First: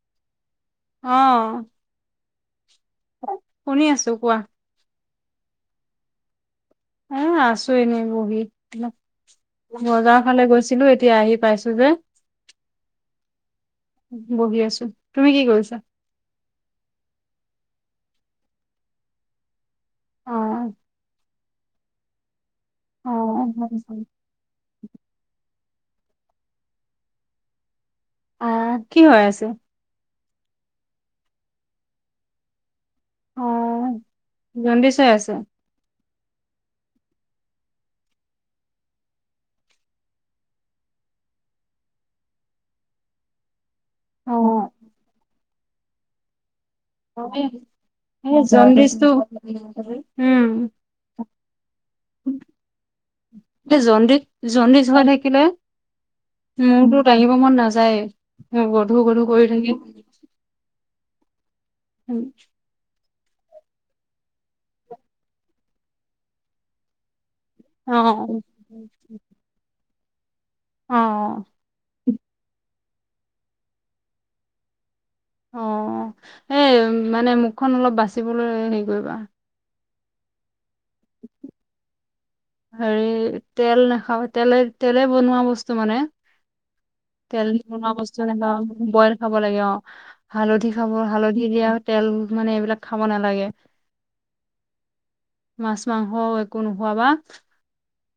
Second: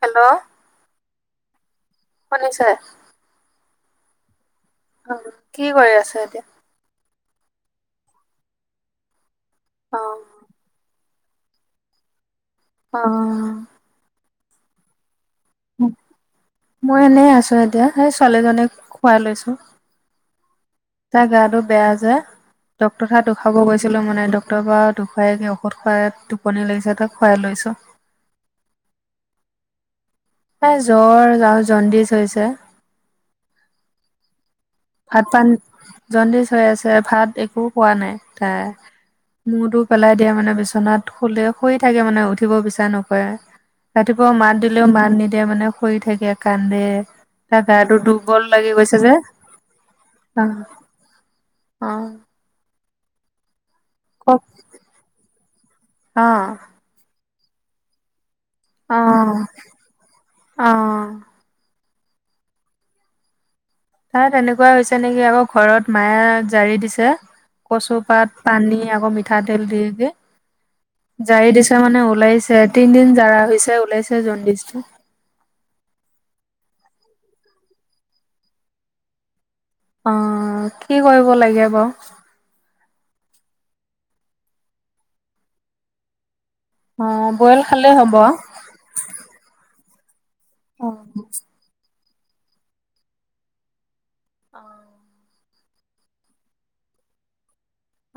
Hello অঁহ। শুনিছে? শুনি আছো। কোৱা? অঁ, কি' কৰি আছা এতিয়া? অঁহ আছো এনেই বহি। অ বজাৰ ফালে গৈছিলো এতিয়া আহি পাইছো। হে, অঁ বহি আছো। তুমি কি কৰিছা মই এনেই আছো। এতিয়া। সেই ছোৱালীজনীক সোৱাই লৈছো। অ গা, টো বেয়া যে। ডক্টৰ অ তা'ত দেখোৱাব গৈছিলো মানে, ডক্টৰ পৰা দেখুৱাই আনি সোৱাই, টোপনি লাগিছে তাক সোৱাই লৈছো। অঁহ। কি' হৈ আছে? এ' জ্বৰ আৰু জণ্ডিচ হৈছে। অঁহ জণ্ডিচ হৈ ভাত আছে? পানী জণ্ডিচ হৈ আছে। ভাত, পানী একোৱে খোৱা নাই, তাই। মূৰটো পেলাই দিয়ে মানে, বিচনাত শুলে, শুই থাকে মানে, উঠিব বিচাৰ নকৰে। ৰাতিপুৱা অ মাত দিলেও, মাত নিদিয়ে মানে। শুই থাকে। কান্দে, এই তাৰপা গাটো দুৰ্বল লাগি গৈছে জণ্ডিচটো যে'। উম অঁহ, অঁহ। উম। এ' জণ্ডিছ, জণ্ডিছ হৈ থাকিলে মোৰ টো দাঙিব- মন নাযায়। অঁহ, অঁহ। উম। তা'ত এনেকুৱা হৈছে নেকি আকৌ, ঘৰত মায়ে জাৰি দিছে। অ কচু পাত, পানী, আকৌ, মিঠাতেল দিয়ে যে। অ জাৰি দিছে, মানে ওলাইছে। তিনিদিন জৰা হৈছে ওলাইছে জণ্ডিছটো। অ এই মানে মুখখন অলপ বাচিবলৈ হেৰি কৰিবা। অ কি কৰিব লাগে বাও। হেৰি তেল নাখাওঁ তেলে তেলে বনোৱা বস্তু মানে। অ', তেল বইল বনোৱা খালেই হ'ব। বস্তু নোখোৱাবা বইল খাব লাগে অ। হালধি খাব, অ'। হালধি দিয়াত তেল মানে এইবিলাক খাব নালাগে। অহ। মাছ মাংস একো নোহোৱা বা।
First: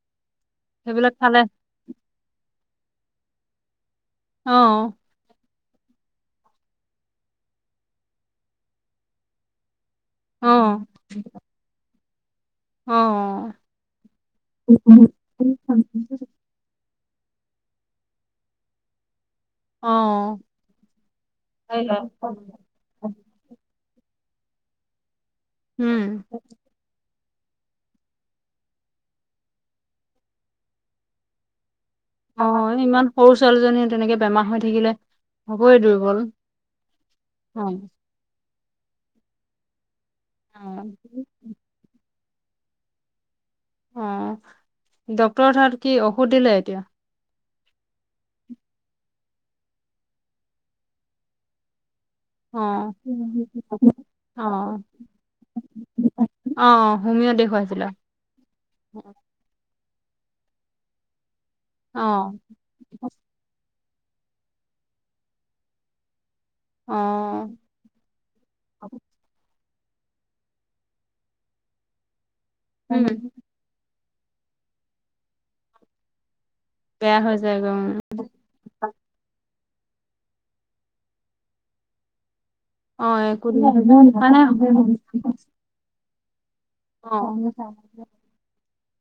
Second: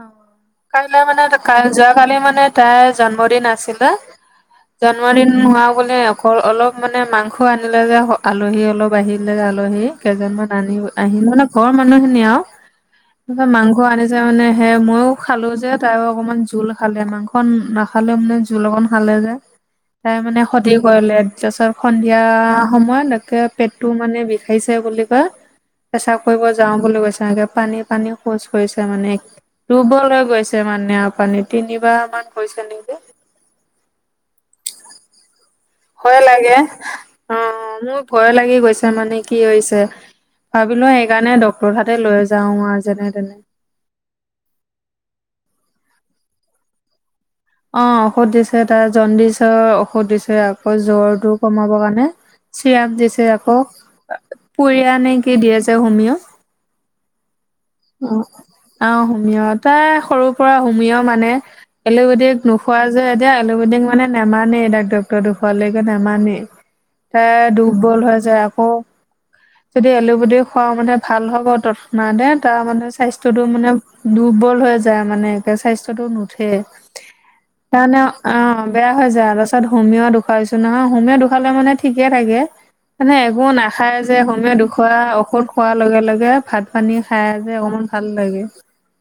অহ। কাইলৈ মানে কাই যোৱাকালি মানে তাই জন্মদিন আছিলে। অ' জানুৱাৰীত নোৱা অকলে অলপ মানে মাংস আনিলে যে আলহী অলপ আহিলে যে আলহী। কেইজন অ' মান আনি-আহি মানে ঘৰ মানুহে নি আও। অ' ত অ' মাংস আনি যায় মানে। এ মইও খালো যে তাই অকনমান জোল খালে মাংস নাখালেও মানে জোল অকণ হালে যে। তাই মানে খতি কৰিলে তাৰপিছত সন্ধিয়া সময়ত একে পেট তটো মানে বিষাইছে বুলি কয়। উম পেচা কৰিব যাও বুলি কৈছে এনেকে পানী-পানী শৌচ কৰিছে মানে। ৰুবলৈ গৈছে মানেপানী তিনি অ ইমান সৰু ছোৱালীজনী তেনেকে বেমাৰ হৈ থাকিলে হ'বই দুৰ্বল ভয় লাগে। অহ, অ' মোৰ ভয় লাগি গৈছে মানে কি হৈছে। অ' ভাবিলো সেইকাৰণে ড্টৰঠাতে লৈ জাও। যাওঁ আ যেনে-তেনে। অহ, ড্ক্তৰৰ তাত কি ঔষধ দিলে এতিয়া? অহ, ঔষধ দিছে তাৰ জণ্ডিচৰ ঔষধ দিছে আকৌ জ্বৰটো কমাবৰ কাৰণে। অ', চিৰাপ দিছে আকৌ অ', পৰিয়া নে কি দিয়ে যে হোমিও? অ', হোমিঅ দেখুৱাইছিলা? অহ, অহ সমিয় তাই সৰুৰ পৰা হুমীয়া মানে এলুবেদিক অ', নোখোৱা যে এতিয়া এলুবেদিক মানে নামানেই ডাক ডক্টৰ দেখুৱালে নামানেই। তাই অ', দুুৰ্বল হৈ যায় আকৌ যদি এলুবেটি খুৱও মানে ভাল হ'ব তৎক্ষণাতে। ত মানে উম, স্বাস্থ্যয়টো মানে দুৰ্বল হৈ যায় মানে একে স্বাস্থ্যটো নুঠে। বেয়া হৈ যায়গৈ উম। তাকে, অ বেয়া হৈ যায়। তাত হোমীয় দুখুৱাইছো নহয়। হোমীয় দুখালে মানে ঠিকে থাকে। মানে একো নাখায় যে। মানে হোমিঅ দুখোৱা ঔষধ খোৱাৰ লগে লগে বেয়া ভাত পানী অ', খাই যে অমান ভাল লাগে।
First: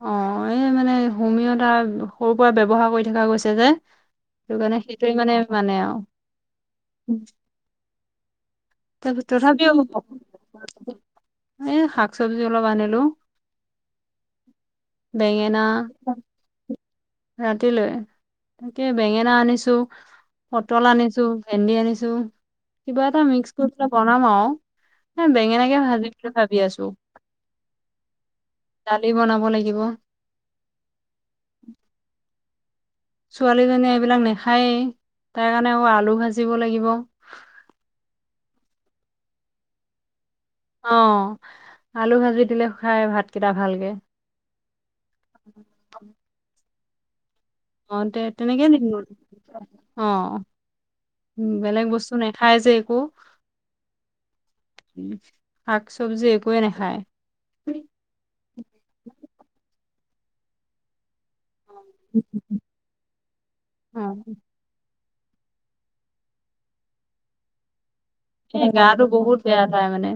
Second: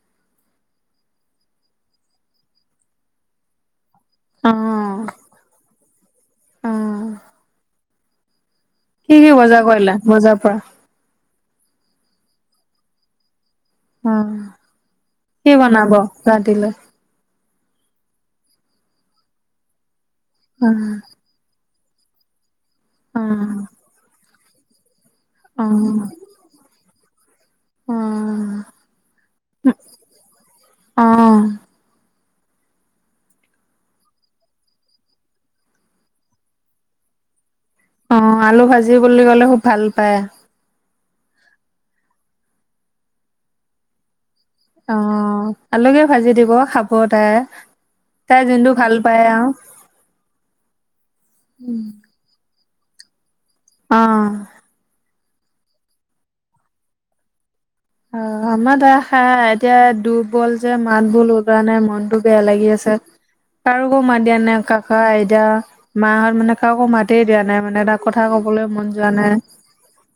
অ এই মানে হোমিয়তাৰ সৰুৰ পৰা ব্যৱহাৰ কৰি থকা হৈছে যে। সেই কাৰণে অ' সেইটোৱে মানে মানে আওঁ অ' তো কি কি বজাৰ তথাপিও কৰিলা বজাৰ পৰা? এ শাক চবজি চবজি অলপ আনিলো। অ কি বনাব ৰাতিলে? ৰাতিলে? তাকে বেঙেনা আনিছো। পটল অ' আনিছো, ভেন্দি আনিছো। য। কিবা এটা মিক্স অ' কৰি পেলাই বনাম আউ। হ বেঙেনাকে অ' ভাজিম বুলি ভাবি আছো। অ' দালি বনাব লাগিব। অ' ছোৱালীজনীয়ে এইবিলাক নাখায়েই। তাইৰ কাৰণে আকৌ আলু ভাজিব লাগিব। অ আলু ভাজি বুলি ক'লে খুব ভাল পায়। অ আলু ভাজি দিলে খাই ভাতকেইটা ভালকে। অ আলুকে ভাজি দিব খাব। খাব তাই। অ তে তাই তেনেকেই যোনটো দি ভাল পায় আৰু অ বেলেগ বস্তু নাখায় যে। কো। আহ। শাক চবজি একোৱেই নাখায়। অ আমাৰ তাৰ খাই এতিয়া দুৰ্বল যে মাত বোল যোৱা নাই মনটো বেয়া লাগি আছে। কাৰোকো অ' মাত দিয়া নাই কাক হয় এতিয়া মাহঁত মানে কাকো মাতেই দিয়া নাই মানে তাক কথা কবলৈ এই মন গাটো যোৱা নাই। বহুত বেয়া তাই মানে।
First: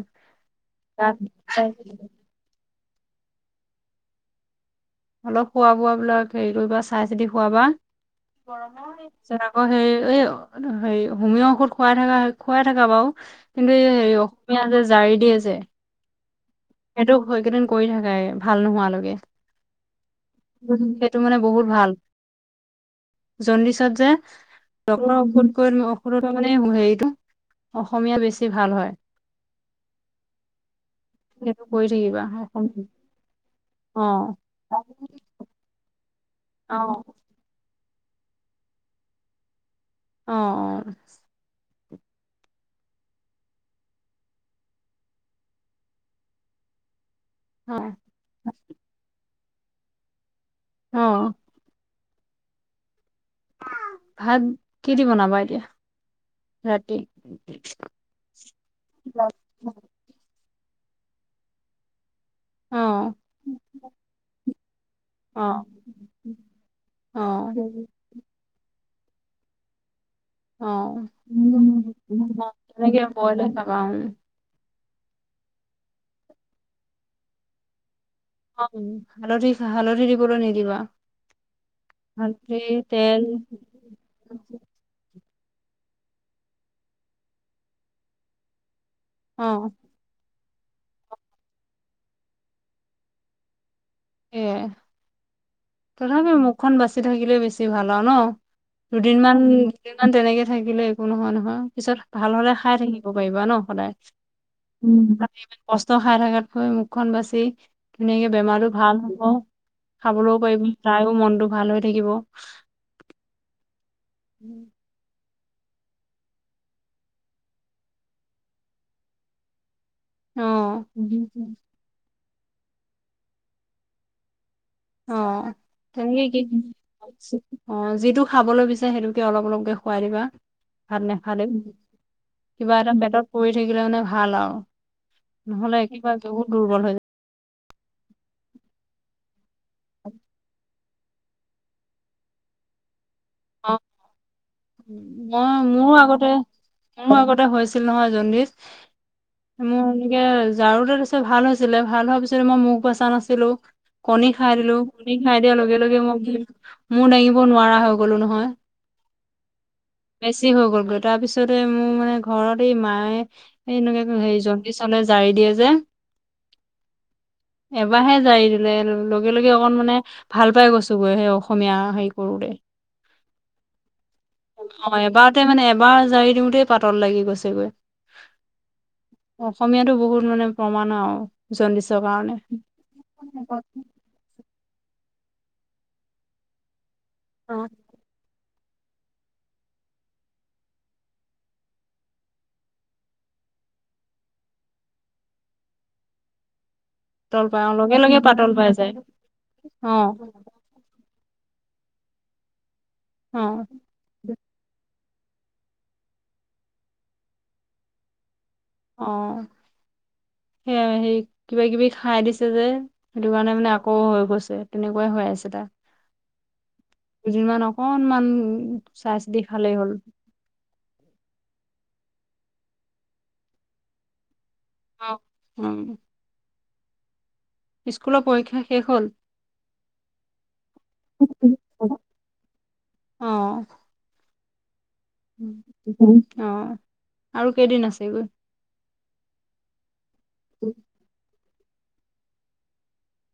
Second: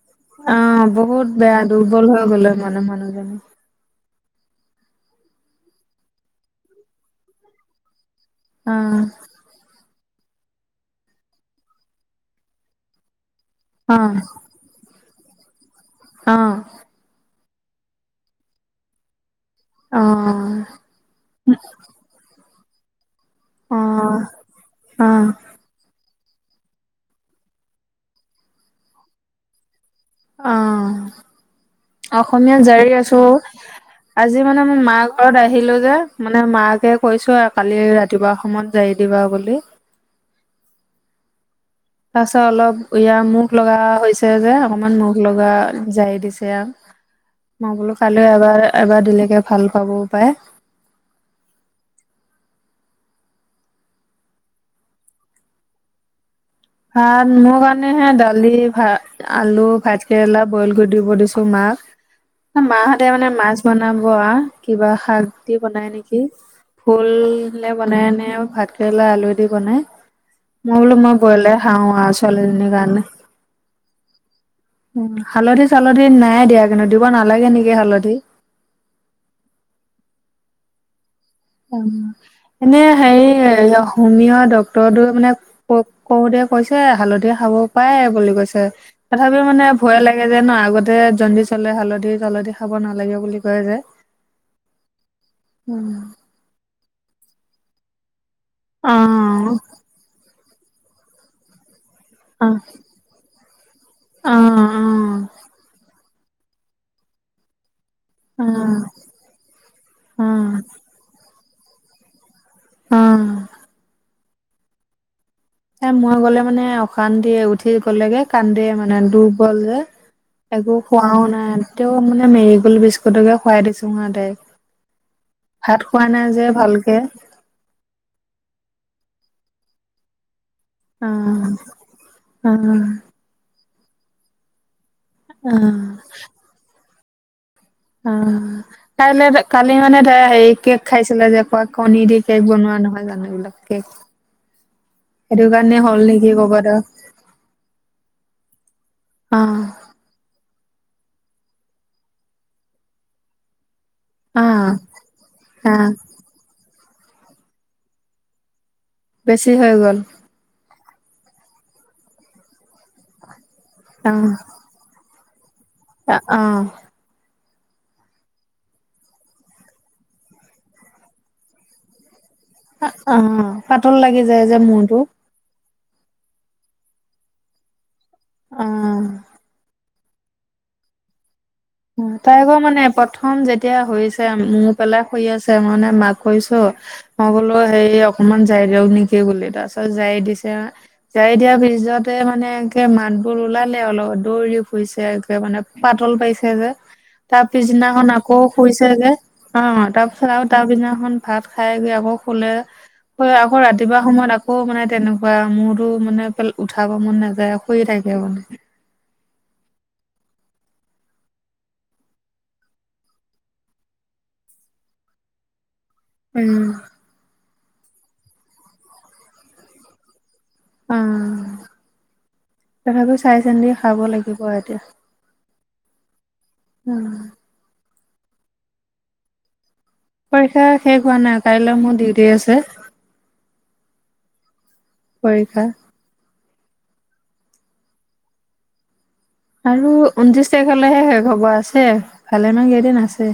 অ গাত বহুত বেয়া দুৰ্বল হৈ গলে ম মান মানুহজনী অলপ খোৱা বোৱাবিলাক হেৰি কৰিবা চাই চিতি খোৱাবা। অ গৰমে হেৰি আকৌ সেৰি এও [unintelligible] হেৰি হুমিঅ ঔষধ খোৱাই থকা খোৱাই থাকা বাও। কিন্তু এই অ হেৰি অসমীয়া যে। জাৰি দিয়ে যে। অ সেইটো সেকেইদিন কৰি থাকা ভাল নোহোৱালৈকে। অ সেইটো মানে বহুত ভাল। অ জন্দিছত যে অ ডক্তৰৰ ঔষধত কৈ- সৰুতে মানে হেৰিটো অসমীয়া বেছি ভাল হয়। অ সেইটো কৰি থাকিবা অসমীয়াত জাৰি আছো অ আজি মানে মই মা ঘৰত আহিলো যে। মানে অ মাকে কৈছো আৰু কালি ৰাত- কিবা অসমত জাৰী দিবা বুলি। অ অ তাৰ পাছত অলপ ইয়াৰ মুখ লগা হৈছে যে অকমান মুখ লগা জাৰী দিছে আ অ অ মই বোলো কাইলৈ এবাৰ এবাৰ দিলেকে। ভাল পাবও পাৰে। অ ভাত কি দি বনাবা এতিয়া? ৰাতি ভাত মোৰ কাৰণে হে দালি ভাত আলু ভাত কেৰেলা। বইল কৰি দিব দিছো মাক। অ মাহতে মানে মাছ বনাব আ কিবা শাক অ দি বনাই নেকি ফুলে অ বনাইনে ভাত। কেলা আলু দি বনাই। অ মই বোলো মই বইলে খাওঁ মই ছোৱালী জনি তেনেকে কাৰণে। বইলে খাবা উম। উ হালধি চালধি নাই দিয়া কিন্তু দিব নালাগে নেকি হালধি। অ হালধি, হালধি দিবলৈ নিদিবা। হালধি এনে তেল হেৰি হুমিও ডক্তৰটো মানে। ক কৰোতে কৈছে হালধি খাব পাৰে বুলি কৈছে। তথাপি মানে অ', ভয় লাগে। যে ন আগতে জণ্ডিচ হলে হালধি চালধি খাব নালাগে বুলি কয় যে এ অ তথাপিও মোক খন বাচি থাকিলে বেছি ভাল আৰু ন। অ দুদিন মান দুদিনমান তেনেকে থাকিলে একো নহয় নহয় পিছত ভাল অ হলে খাই থাকিব পাৰিবা ন। সদায় অ উম তাকে ইমান কষ্ট খাই থকাতকৈ মুখখন বাচি ধুনীয়াকে অ বেমাৰটো ভাল হ'ব খাবলৈও পাৰিবি তাইও মনটো ভাল হৈ থাকিব। উহ [inaudible] এ মই গ'লে মানে অশান্তি উঠি গ'লেগে কান্দে মানে দুৰ্বল যে। একো খোৱাও অ'। নাই তেও মানে মেৰি গ'ল্ড বিস্কুতকে খোৱাই দিছোঙ আও তাইক। অ ভাত খোৱা তেনেকে নাই কি যে ভালকে অ যিটো খাবলৈ বিচাৰে সেইটোকে অলপ অলপকে - খোৱায় দিবা। ভাত নাখালে অ', কিবা অ', এটা পেটত পৰিল হেৰি কৰিলে মানে ভাল আও অ', নহলে একেইবাৰে বহুত দুৰ্বল হৈ যায়। অ কাৰণে কালি মানে ধৰা হেৰিকে খাইছিলে যে পোৰা কণী দি কেক বনোৱা নহয় জানো। এইবিলাক অ কেক। সেইটো মই কাৰণে মোৰো হ'ল আগতে নেকি ক'ৰবাত আৰু মোৰো আগতে হৈছিল নহয় জণ্ডিছ অ', মোৰ এনেকে জাৰুতে ভাল হৈছিলে ভাল হোৱাৰ পিছতে মই মোখ বচা নাছিলো কণী খাই দিলো অ', কণী খাই দিয়াৰ লগে অ', লগে মোক ই মোৰ দাঙিব নোৱাৰা হৈ - গ'লো নহয়। বেছি হৈ গ'ল। তাৰপিছতে মোৰ মানে ঘৰত এই মায়ে সেনেকাকো হে অ', জণ্ডিছ হ'লে জাৰি দিয়ে যে অ অহ এবাৰাহে জাৰি দিলে লগে লগে অকন মানে ভাল পাই গৈছো গৈ সেই অসমীয়া হেৰি কৰোতে। অহ অ পাতল লাগি যায় যে মূৰটো এবাৰতে মানে এবাৰ জাৰি দিওঁতেই পাতত লাগি গৈছেগৈ। অ'। অসমীয়াটো বহুত, মানে প্ৰমাণ আঁৱ। অ তাই আকৌ মানে প্ৰথম যেতিয়া হৈছে মূৰ পেলাই, শুই আছে, মানে মাক কৈছো মই বোলো হেৰি অকমান, জাৰি দিয়ক নেকি বুলি। তাৰপিছত জাৰি দিছে আ, জাৰি দিয়াৰ পিছতে মানে একে মাতবোৰ ওলালে অলপ দৌৰি ফুৰিছে মানে পাতল পাইছে। সেইব [unintelligible] তাৰ পাতল পাই অ লগে পিছদিনাখন লগে আকৌ পাতল পাই শুইছে যায় যে, অ তাৰ পিছত আৰু তাৰ পিছদিনাখন ভাত খাই বৈ আকৌ শুলে। অ আকৌ ৰাতিপুৱা সময়ত আকৌ মানে তেনেকুৱা, বা মূৰটো মানে উঠাব মন নাযায় শুই থাকে মানে। অ সেইয়াই, সেই কিবা কিবি খাই দিছে যে সেইটো কাৰণে মানে আকৌ হৈ গৈছে। তেনেকুৱাই হৈ আছে তাৰ। উম। দুদিনমান অকনমান চাই চিতি খালেই হ'ল। উম, তথাপিও চাই চিন্তি খাব লাগিব। এতিয়া অ উম। উম। স্কুলৰ পৰীক্ষা শেষ হ'ল? পৰীক্ষা শেষ হোৱা নাই, কাইলৈ অ মোৰ ডিউটি আছে। অ', পৰীক্ষা অ। আৰু কেইদিন আছেগৈ? আৰু ঊনত্ৰিশ তাৰিখলৈহে শেষ হব আছে। ভালেমান কেদিন আছে।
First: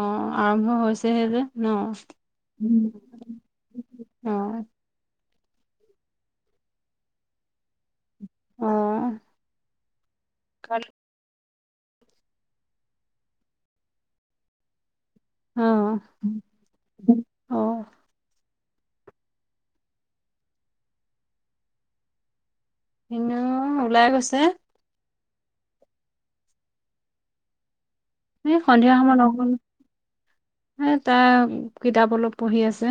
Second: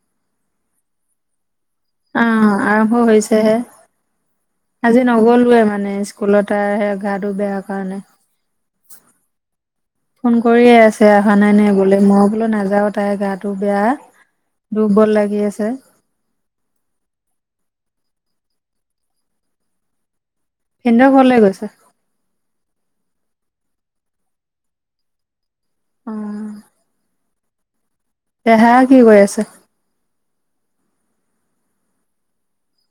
অ আৰম্ভ হৈছেহে যে। ন? অ আৰম্ভ হৈছেহে, অ', আজি নগল [unintelligible] মানে স্কুলত তাৰ সে গাটো বেয়া কাৰণে। অ', ফোন কৰিয়ে কাল আছে অহা নাই নাইনে। গলে মই বোলো নাযাও তাইৰ গাটো বেয়া দুৰ্বল, লাগি আছে অ অ। ভিন্দেও ঘৰলে গৈছে। ভিন্দেও ওলাই গৈছে। অ। এ দেহা সন্ধিয়া কি সময় কৰি লগ আছে হল। [inaudible] টা কিতাপ অলপ পঢ়ি আছে।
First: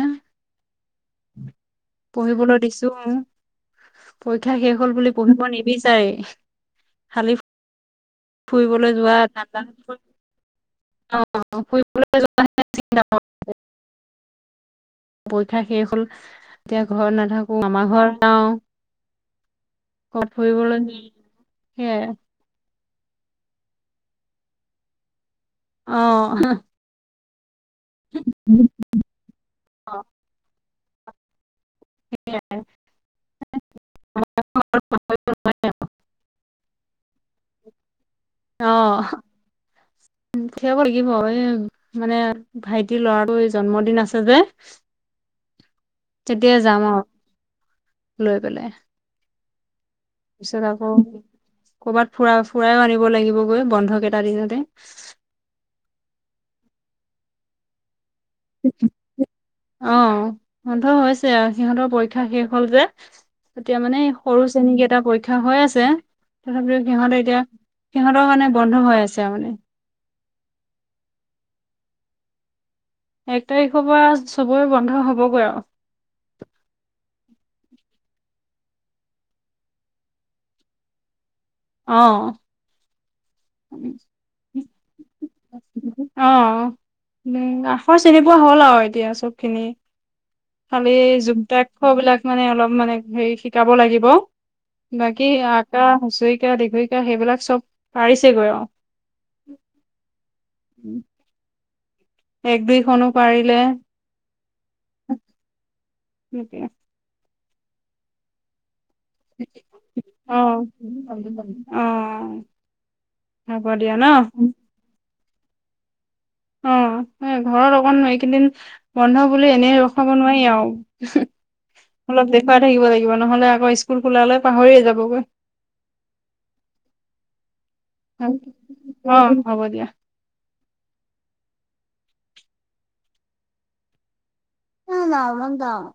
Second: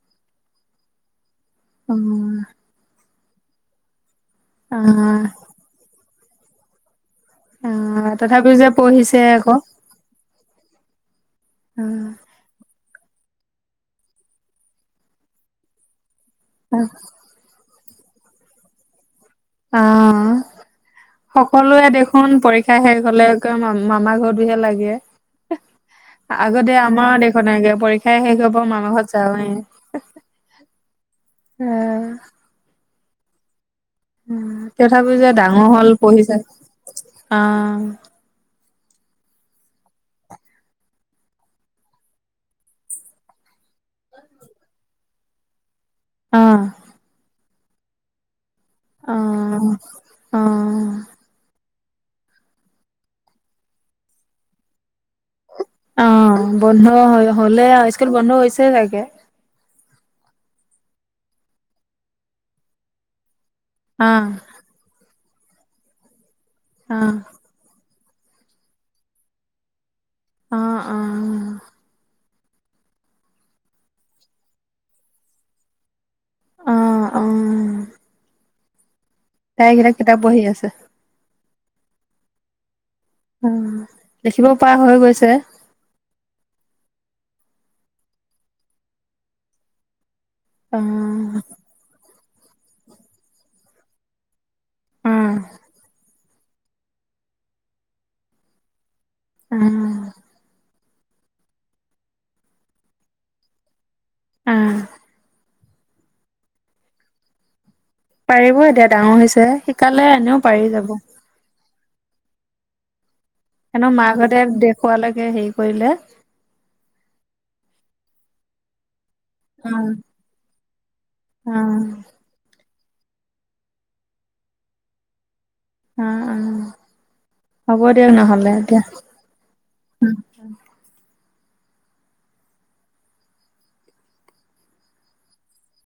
অ পঢ়িবলৈ দিছো। [inaudible] পৰীক্ষা শেষ হল বুলি আহ পঢ়িব নিবিচাৰেই। খালি উম। ফুৰিবলৈ যোৱা ঠাণ্ডা, আহ ফুৰিবলৈ যোৱা হে চিন্তা পৰীক্ষা শেষ হল। এতিয়া ঘৰত নাথাকো আমাৰ ঘৰ যাওঁ ক'ত অহ, ফুৰিবলৈ সকলোৱে সেয়াই দেখোন পৰিক্ষ খাই শেষ হলে এক ম-মামা ঘৰটো হে লাগে। অ', আগতে আমাৰ দেখ [unintelligible] পৰীক্ষাই শেষ হব মামা ঘৰত যাওঁৱে। অ উম। তথাপিও যে ডাঙৰ হল পঢ়িছা, অহ। উথিয়াব লাগিব এই মানে ভাইটিৰ লৰাটো জন্মদিন আছে যে তেতিয়া আহ যাম আৰু। লৈ পেলাই। অহ। পিছত আকৌ ক'ৰবাত ফুৰা ফুৰায়ও আনিব লাগিব গৈ বন্ধক এটা দিনতে। অহ বন্ধ হলে বন্ধ হৈছে চাগে। অ বন্ধ হৈছে সিহঁতৰ পৰীক্ষা শেষ হল যে। এতিয়া মানে আহ সৰু শ্ৰেনী কেইটা পৰি শিক্ষা হৈ আছে। তথাপিও আহ সিহঁতে এতিয়া সিহঁতৰ মানে বন্ধ হৈ আছে আউ মানে। অহ-অহ। এক তাৰিখৰ পৰা চবৰে বন্ধ হ'বগৈ আৰু। অহ-অহ। চাইগেইলাক কিতাপ পঢ়ি আছে। অহ। উম দেখিব পৰা হৈ গৈছে। অ অ উম আখৰ চিনি পোৱা হ'ল আৰু এতিয়া চব খিনি। অ খালি যুক্তাক্ষ বিলাক মানে, অলপ মানে হেৰি শিকাব লাগিব। অ বাকী আকা, হুঁচই দ দীঘৰিকা সেইবিলাক চব পাৰিছে। কৰি ৰ [unintelligible] অ। এক-দুইখনো পাৰিলে। আহ। সতি আ [unintelligible] পাৰিব দে ডাঙৰ হৈছে, শিকালে অ অ এনেও পাৰি যাব। হ'ব এনেও দিয়া ন মাকাহঁতে দেখুৱালে হেৰি কৰিলে। অ, ঘৰত অকন এইকেইদিন বন্ধ বুলি এনে উম ৰখাব নোৱাৰি আৰু। অ অলপ দেখাই থাকিব লাগিব। নহলে আকৌ স্কুল খোলালৈ পাহৰিয়ে যাবগৈ। অ', উম হ'ব দিয়ক নহ'লে এতিয়া। অ হ'ব ন নন্তৱ [unintelligible]